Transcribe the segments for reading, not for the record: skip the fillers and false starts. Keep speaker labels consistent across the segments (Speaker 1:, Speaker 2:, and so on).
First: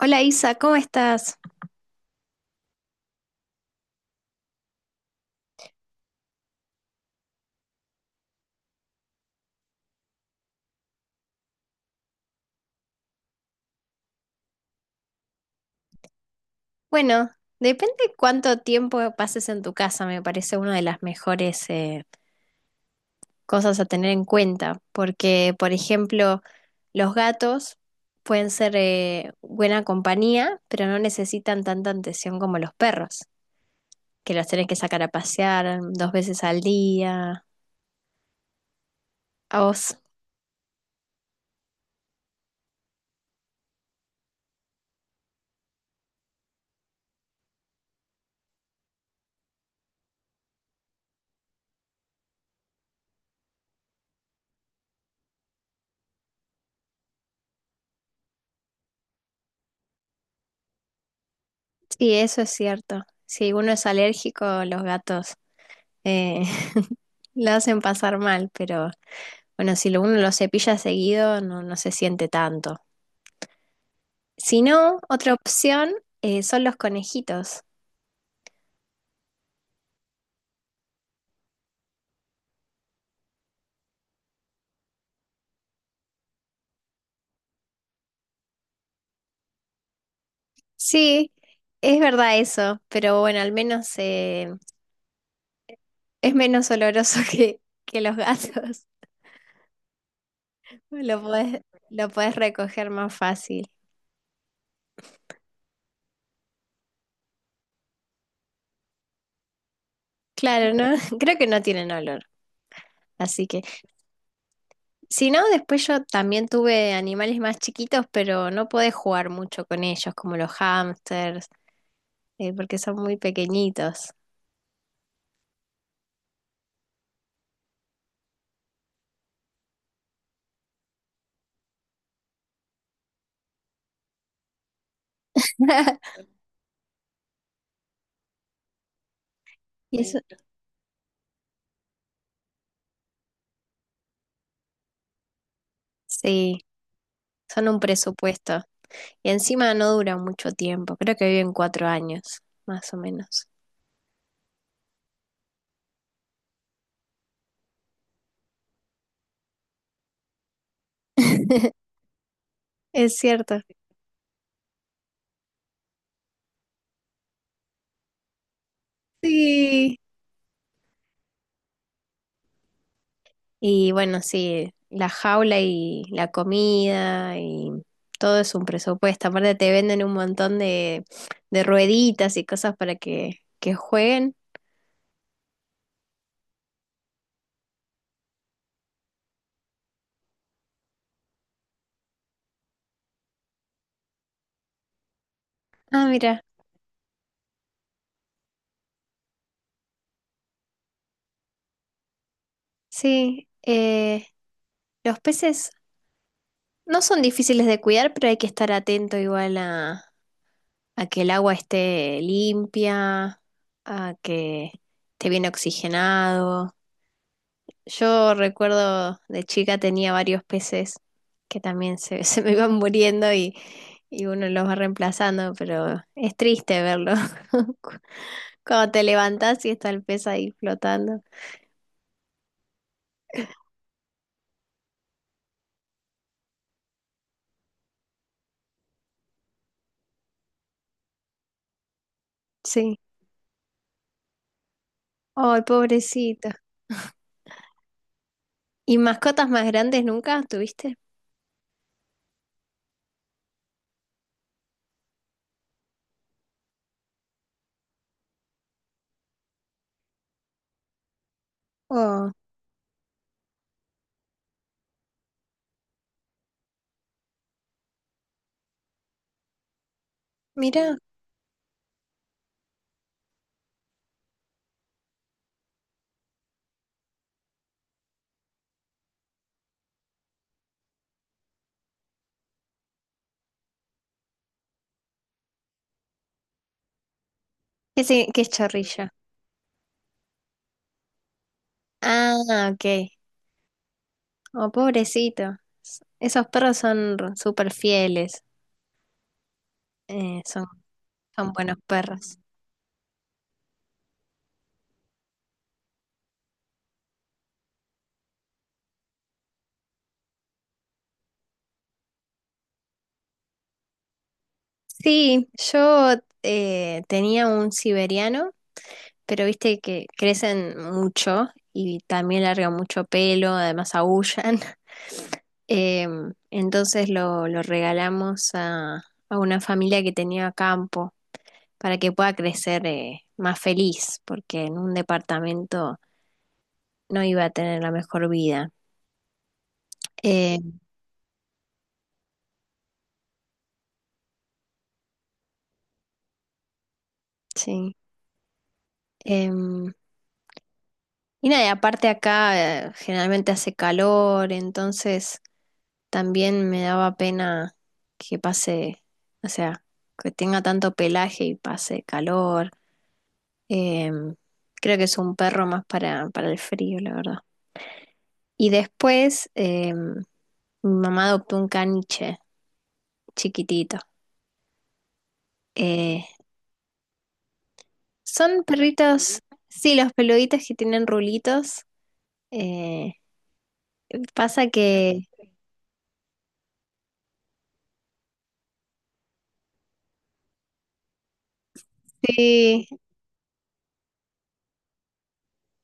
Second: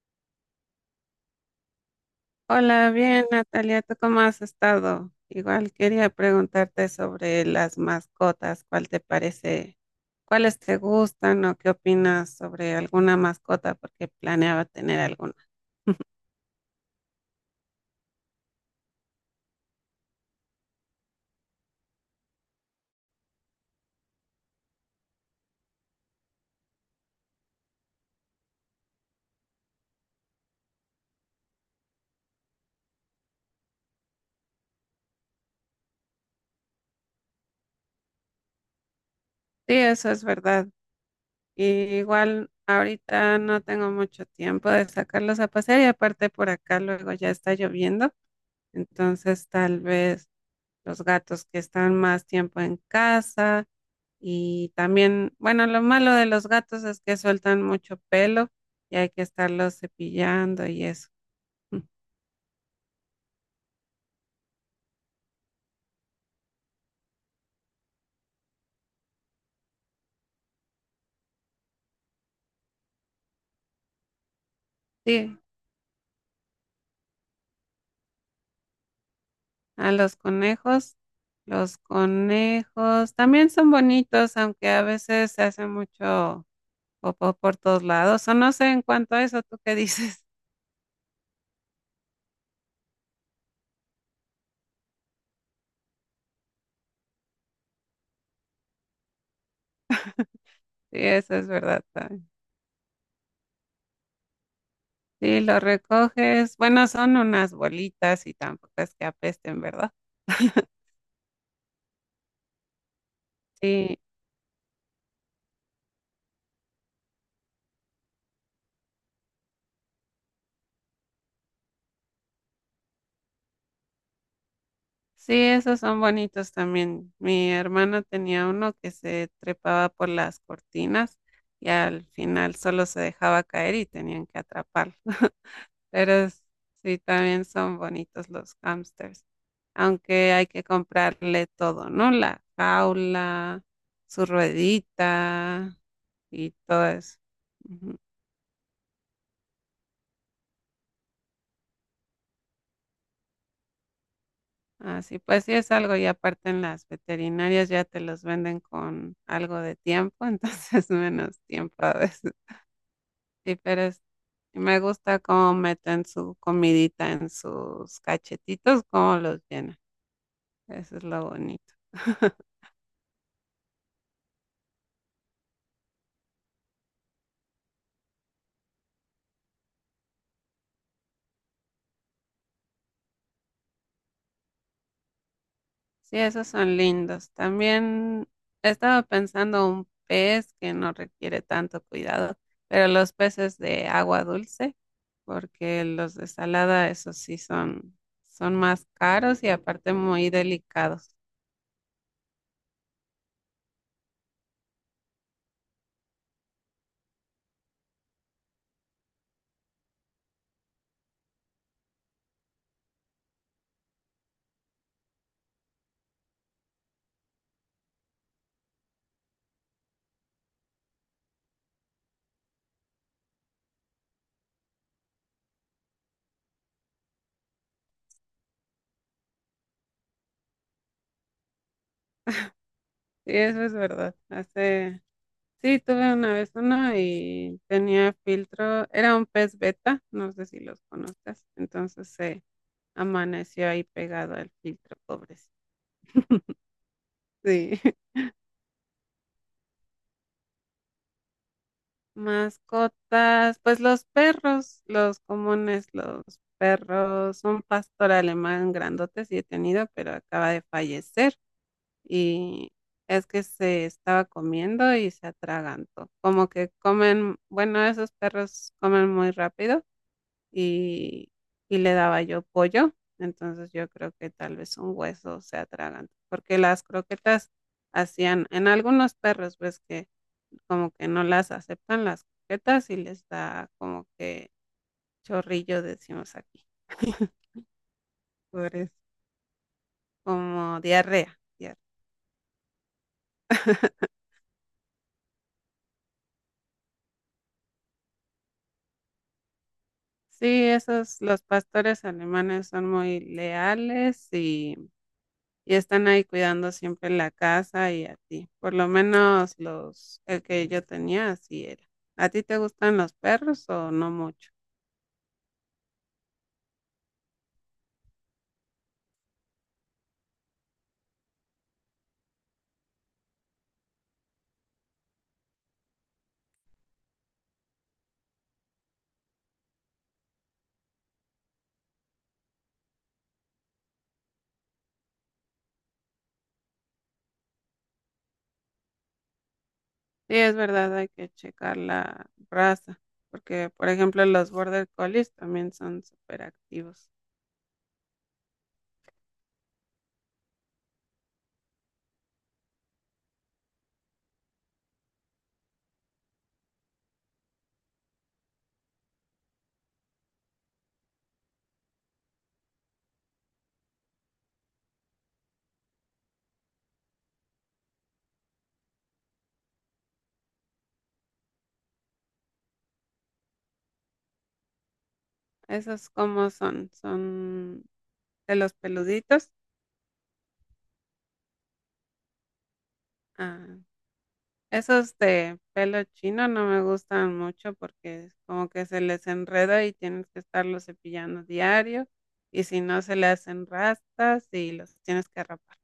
Speaker 1: Hola Isa, ¿cómo estás?
Speaker 2: Hola, bien, Natalia, ¿tú cómo has estado? Igual quería preguntarte sobre las mascotas, ¿cuál te parece? ¿Cuáles te gustan o qué opinas sobre alguna mascota? Porque planeaba tener alguna.
Speaker 1: Bueno, depende cuánto tiempo pases en tu casa. Me parece una de las mejores cosas a tener en cuenta, porque, por ejemplo, los gatos pueden ser buena compañía, pero no necesitan tanta atención como los perros, que los tenés que sacar a pasear 2 veces al día. A
Speaker 2: Sí,
Speaker 1: vos,
Speaker 2: eso es verdad. Y igual ahorita no tengo mucho tiempo de sacarlos a pasear, y aparte por acá luego ya está lloviendo, entonces tal vez los gatos que están más tiempo en casa. Y también, bueno, lo malo de los gatos es que sueltan mucho pelo y hay que estarlos cepillando y eso. Mm.
Speaker 1: sí, eso es cierto. Si uno es alérgico, los gatos eh, lo hacen pasar mal, pero bueno, si uno lo cepilla seguido, no, no se siente tanto. Si no, otra
Speaker 2: Sí,
Speaker 1: opción, son los conejitos.
Speaker 2: a los conejos. Los conejos también son bonitos, aunque a veces se hace mucho por todos lados, o no sé en cuanto a eso, ¿tú qué dices?
Speaker 1: Sí, es verdad eso, pero bueno, al menos es menos oloroso que los gatos.
Speaker 2: Sí,
Speaker 1: Lo
Speaker 2: eso es
Speaker 1: podés,
Speaker 2: verdad
Speaker 1: lo
Speaker 2: también.
Speaker 1: podés recoger más fácil.
Speaker 2: Sí, lo recoges. Bueno, son unas bolitas y tampoco es que apesten, ¿verdad?
Speaker 1: Claro, ¿no? Creo que no tienen olor. Así que,
Speaker 2: Sí,
Speaker 1: si no, después yo también tuve animales más chiquitos, pero no podés jugar mucho con ellos, como los hámsters, porque son muy pequeñitos.
Speaker 2: sí, esos son bonitos también. Mi hermano tenía uno que se trepaba por las cortinas y al final solo se dejaba caer y tenían que atraparlo. Pero sí, también son bonitos los hamsters.
Speaker 1: Y eso,
Speaker 2: Aunque hay que comprarle todo, ¿no? La jaula, su ruedita y
Speaker 1: sí,
Speaker 2: todo eso.
Speaker 1: son un
Speaker 2: Ujú.
Speaker 1: presupuesto. Y encima no duran mucho tiempo, creo que viven 4 años, más o menos.
Speaker 2: Así pues, sí es algo. Y aparte en las veterinarias ya te los venden con algo de tiempo, entonces menos tiempo a veces.
Speaker 1: Es
Speaker 2: Sí,
Speaker 1: cierto.
Speaker 2: me gusta cómo meten su comidita en sus cachetitos, cómo los llenan.
Speaker 1: Sí.
Speaker 2: Eso es lo bonito.
Speaker 1: Y bueno, sí, la jaula y la comida y todo es un presupuesto. Aparte te venden un montón de rueditas y cosas para que jueguen.
Speaker 2: Sí, esos son lindos. También estaba pensando un pez que no requiere tanto cuidado, pero los peces de agua dulce, porque
Speaker 1: Ah,
Speaker 2: los de
Speaker 1: mira,
Speaker 2: salada, esos sí son, son más caros y aparte muy delicados.
Speaker 1: sí, los peces no son difíciles de cuidar, pero hay que estar atento igual a que el agua esté limpia, a que esté bien oxigenado. Yo recuerdo de chica tenía varios peces que también se, se me iban muriendo y uno los va reemplazando, pero es triste verlo cu- cuando te levantás y está el pez ahí flotando.
Speaker 2: Sí, eso es verdad. Sí, tuve una vez uno y tenía filtro, era un pez beta, no sé si los conoces, entonces se
Speaker 1: Sí.
Speaker 2: amaneció ahí pegado al filtro, pobrecito.
Speaker 1: Ay, pobrecito.
Speaker 2: Sí.
Speaker 1: ¿Y mascotas más grandes nunca tuviste?
Speaker 2: Mascotas, pues los perros, los comunes, los perros. Un pastor alemán grandote sí he tenido, pero acaba de fallecer,
Speaker 1: Oh,
Speaker 2: y es que se estaba comiendo y se atragantó. Como que comen, bueno, esos perros comen muy rápido
Speaker 1: mira,
Speaker 2: y, y le daba yo pollo. Entonces yo creo que tal vez un hueso se atraganta, porque las croquetas hacían, en algunos perros ves que como que no las aceptan las croquetas y les da como que chorrillo, decimos aquí,
Speaker 1: qué, qué es
Speaker 2: por eso,
Speaker 1: chorrilla.
Speaker 2: como diarrea. Diarrea.
Speaker 1: Ah, ok. Oh, pobrecito. Esos perros son súper fieles. eh, son,
Speaker 2: Sí, esos, los
Speaker 1: son buenos
Speaker 2: pastores
Speaker 1: perros.
Speaker 2: alemanes son muy leales y están ahí cuidando siempre la casa y a ti. Por lo menos los, el que yo tenía así era. ¿A ti te gustan los perros o no mucho?
Speaker 1: Sí, yo tenía un siberiano, pero viste que crecen mucho y también largan mucho pelo, además aullan. Entonces lo regalamos a una familia que tenía campo para que pueda crecer más feliz, porque en un departamento no iba a tener la mejor vida.
Speaker 2: Sí, es
Speaker 1: Eh,
Speaker 2: verdad, hay que checar la raza, porque por ejemplo los Border Collies también son súper activos.
Speaker 1: sí. Em, Y nada, y aparte acá generalmente hace calor, entonces también me daba pena que pase, o sea, que tenga tanto pelaje y pase calor. Em, Creo que es un perro más para el frío, la verdad. Y después, mi mamá adoptó un caniche chiquitito.
Speaker 2: ¿Esos
Speaker 1: Eh,
Speaker 2: cómo son? ¿Son de
Speaker 1: Son
Speaker 2: los
Speaker 1: perritos,
Speaker 2: peluditos?
Speaker 1: sí, los peluditos que tienen rulitos. Eh,
Speaker 2: Ah,
Speaker 1: Pasa
Speaker 2: esos
Speaker 1: que
Speaker 2: de pelo chino no me gustan mucho porque es como que se les enreda y tienes que estarlo cepillando diario, y si
Speaker 1: sí.
Speaker 2: no se le hacen rastas y los tienes que rapar.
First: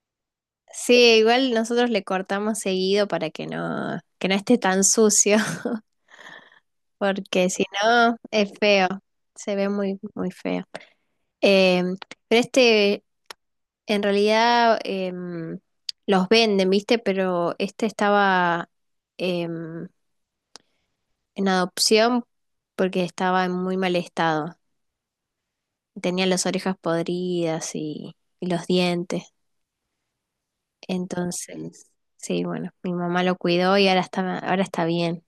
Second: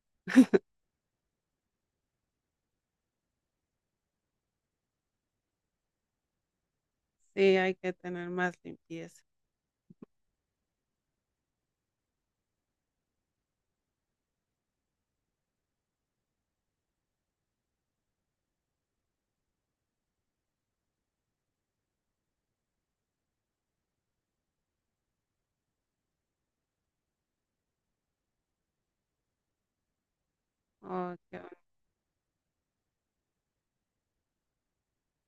Speaker 1: Sí, igual nosotros le cortamos seguido para que no esté tan sucio, porque
Speaker 2: Sí,
Speaker 1: si
Speaker 2: hay que
Speaker 1: no
Speaker 2: tener
Speaker 1: es
Speaker 2: más
Speaker 1: feo,
Speaker 2: limpieza.
Speaker 1: se ve muy, muy feo. Eh, pero este, en realidad, los venden, ¿viste? Pero este estaba, em, en adopción porque estaba en muy mal estado. Tenía las orejas podridas y los dientes.
Speaker 2: Oh, qué bueno.
Speaker 1: Entonces, sí, bueno, mi mamá lo cuidó y ahora está bien.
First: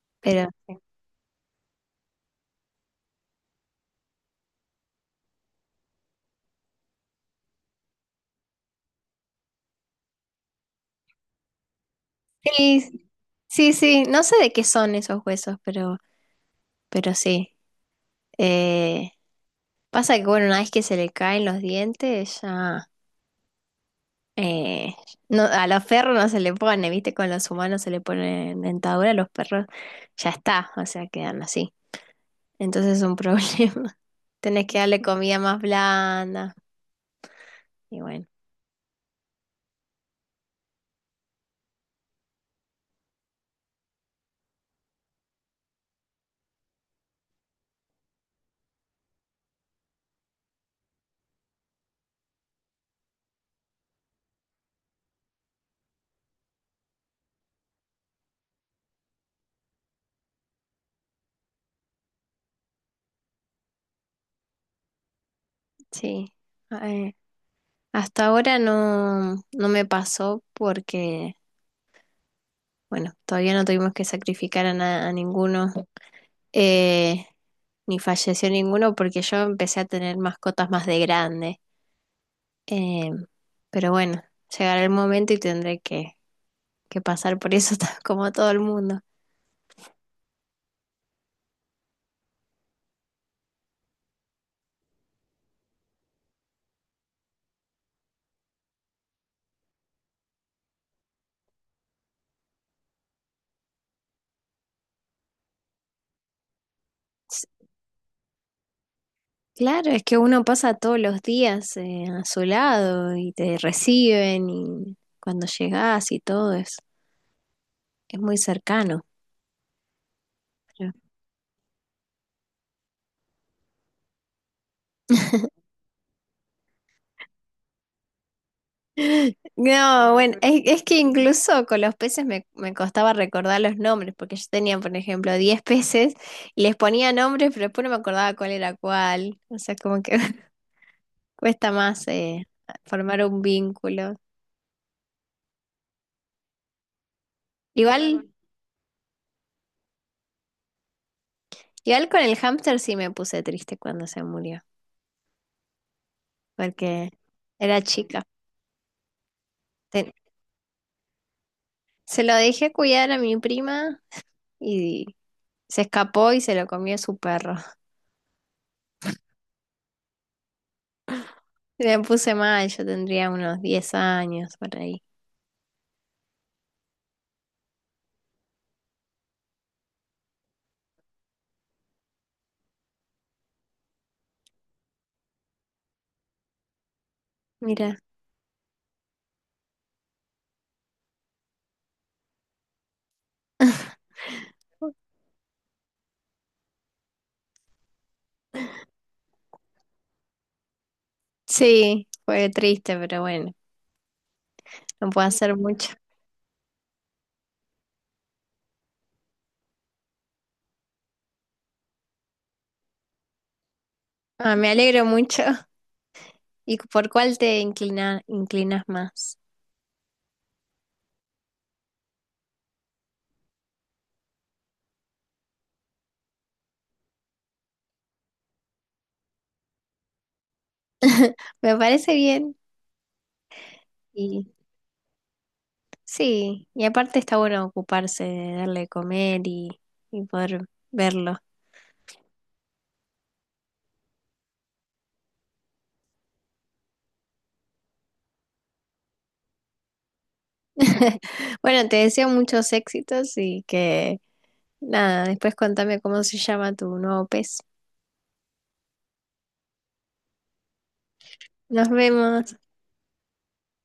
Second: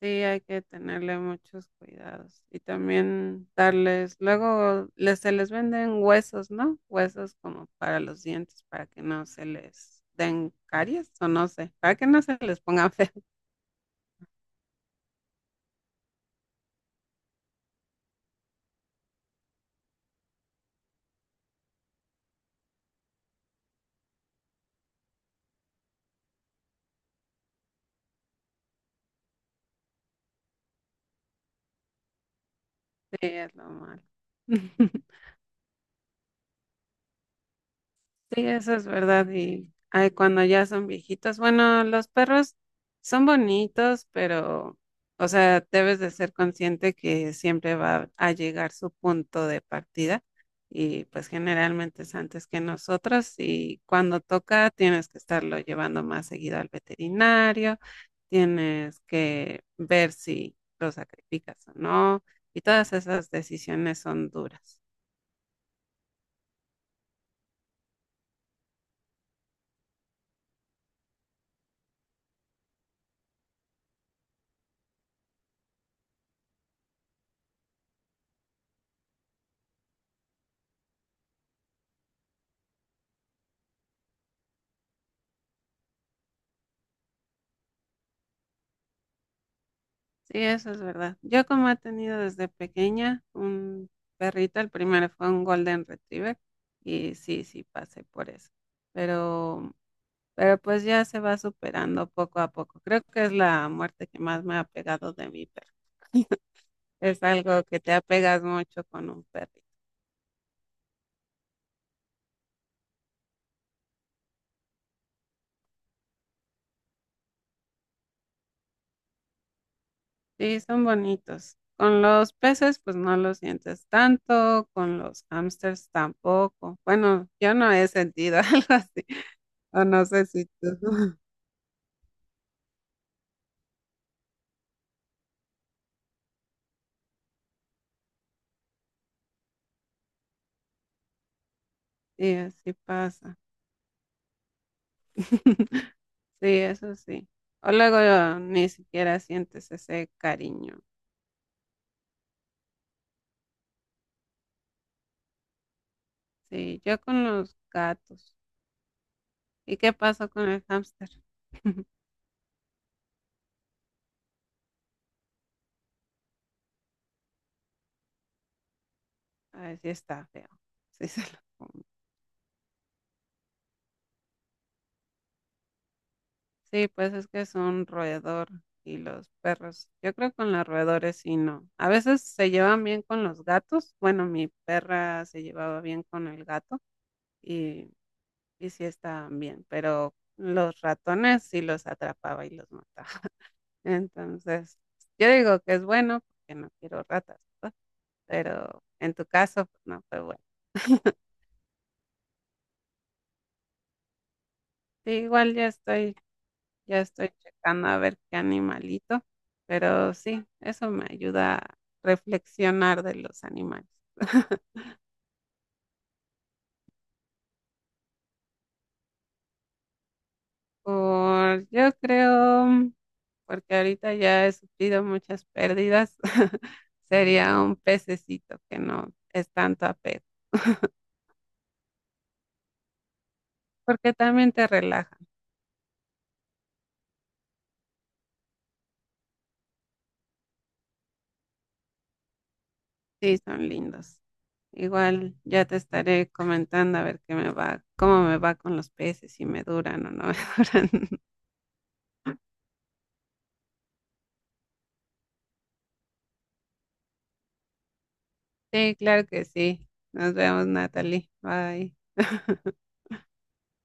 Speaker 2: Sí, hay
Speaker 1: Pero
Speaker 2: que tenerle muchos cuidados y también darles, luego les, se les venden huesos, ¿no? Huesos como para los dientes, para que no se les den caries o no sé, para que no se les ponga
Speaker 1: sí,
Speaker 2: feo.
Speaker 1: sí, sí, no sé de qué son esos huesos, pero sí. Eh, Pasa que, bueno, una vez que se le caen los dientes, ya eh, no, a los perros no se le pone, ¿viste? Con los humanos se le pone dentadura, a los perros ya está, o sea, quedan así. Entonces es un
Speaker 2: Sí, es lo
Speaker 1: problema.
Speaker 2: malo.
Speaker 1: Tenés que darle comida más blanda. Y bueno,
Speaker 2: Sí, eso es verdad. Y ay, cuando ya son viejitos, bueno, los perros son bonitos, pero, o sea, debes de ser consciente que siempre va a llegar su punto de partida y pues generalmente es antes que nosotros, y cuando toca tienes que estarlo llevando más seguido al veterinario, tienes que ver si lo sacrificas o no, y todas esas decisiones son duras.
Speaker 1: sí. Eh, Hasta ahora no, no me pasó porque, bueno, todavía no tuvimos que sacrificar a, a ninguno. Eh, Ni falleció ninguno porque yo empecé a tener mascotas más de grande. Eh, pero bueno, llegará el momento y tendré que pasar por eso, como todo el mundo.
Speaker 2: Sí, eso es verdad. Yo como he tenido desde pequeña un perrito, el primero fue un Golden Retriever, y sí, sí pasé por eso. Pero, pero pues ya se va superando poco a poco. Creo que es la muerte que más me ha pegado de mi perro. Es
Speaker 1: S-
Speaker 2: algo que te apegas mucho con un perrito.
Speaker 1: Claro, es que uno pasa todos los días a su lado y te reciben y cuando llegas y todo es muy cercano.
Speaker 2: Sí, son bonitos. Con los peces, pues no los sientes tanto, con los
Speaker 1: pero-
Speaker 2: hamsters tampoco. Bueno, yo no he sentido algo así, o no
Speaker 1: No,
Speaker 2: sé
Speaker 1: bueno,
Speaker 2: si
Speaker 1: es que
Speaker 2: tú.
Speaker 1: incluso con los peces me, me costaba recordar los nombres, porque yo tenía, por ejemplo, 10 peces y les ponía nombres, pero después no me acordaba cuál era cuál. O sea, como que cuesta más
Speaker 2: Sí, así
Speaker 1: formar
Speaker 2: pasa.
Speaker 1: un vínculo.
Speaker 2: Sí, eso sí. O
Speaker 1: Igual,
Speaker 2: luego ni siquiera sientes ese cariño.
Speaker 1: igual con el hámster sí me puse triste cuando se murió,
Speaker 2: Sí, yo
Speaker 1: porque
Speaker 2: con los
Speaker 1: era chica.
Speaker 2: gatos. ¿Y qué
Speaker 1: Ten-
Speaker 2: pasó con el hámster?
Speaker 1: Se lo dejé cuidar a mi prima y se escapó y se lo comió su perro.
Speaker 2: A ver si está feo. Sí, se lo come.
Speaker 1: Me puse mal, yo tendría unos 10 años por ahí.
Speaker 2: Sí, pues es que es un roedor y los perros. Yo creo que con los roedores sí no. A veces se llevan bien con los gatos. Bueno, mi perra se llevaba bien con el gato y,
Speaker 1: Mira.
Speaker 2: y sí estaban bien, pero los ratones sí los atrapaba y los mataba. Entonces, yo digo que es bueno porque no quiero ratas, ¿verdad? Pero en tu caso, pues no fue bueno.
Speaker 1: Sí, fue triste, pero bueno, no
Speaker 2: Sí,
Speaker 1: puedo hacer mucho.
Speaker 2: ya estoy checando a ver qué animalito, pero sí, eso me ayuda a reflexionar de los animales.
Speaker 1: Ah, me alegro mucho. ¿Y por cuál te inclinas más?
Speaker 2: Por, yo creo, porque ahorita ya he sufrido muchas pérdidas, sería un pececito que no es tanto apego,
Speaker 1: Me parece bien.
Speaker 2: porque
Speaker 1: Y
Speaker 2: también te relaja.
Speaker 1: sí, y aparte está bueno ocuparse de darle de comer y poder verlo.
Speaker 2: Sí, son lindos. Igual ya te estaré comentando a ver qué me va, cómo me va con los peces, si me duran o no me duran.
Speaker 1: Bueno, te deseo muchos éxitos y que nada, después contame cómo se llama tu nuevo pez.
Speaker 2: Sí, claro que sí. Nos vemos, Natalie.
Speaker 1: Nos
Speaker 2: Bye.
Speaker 1: vemos.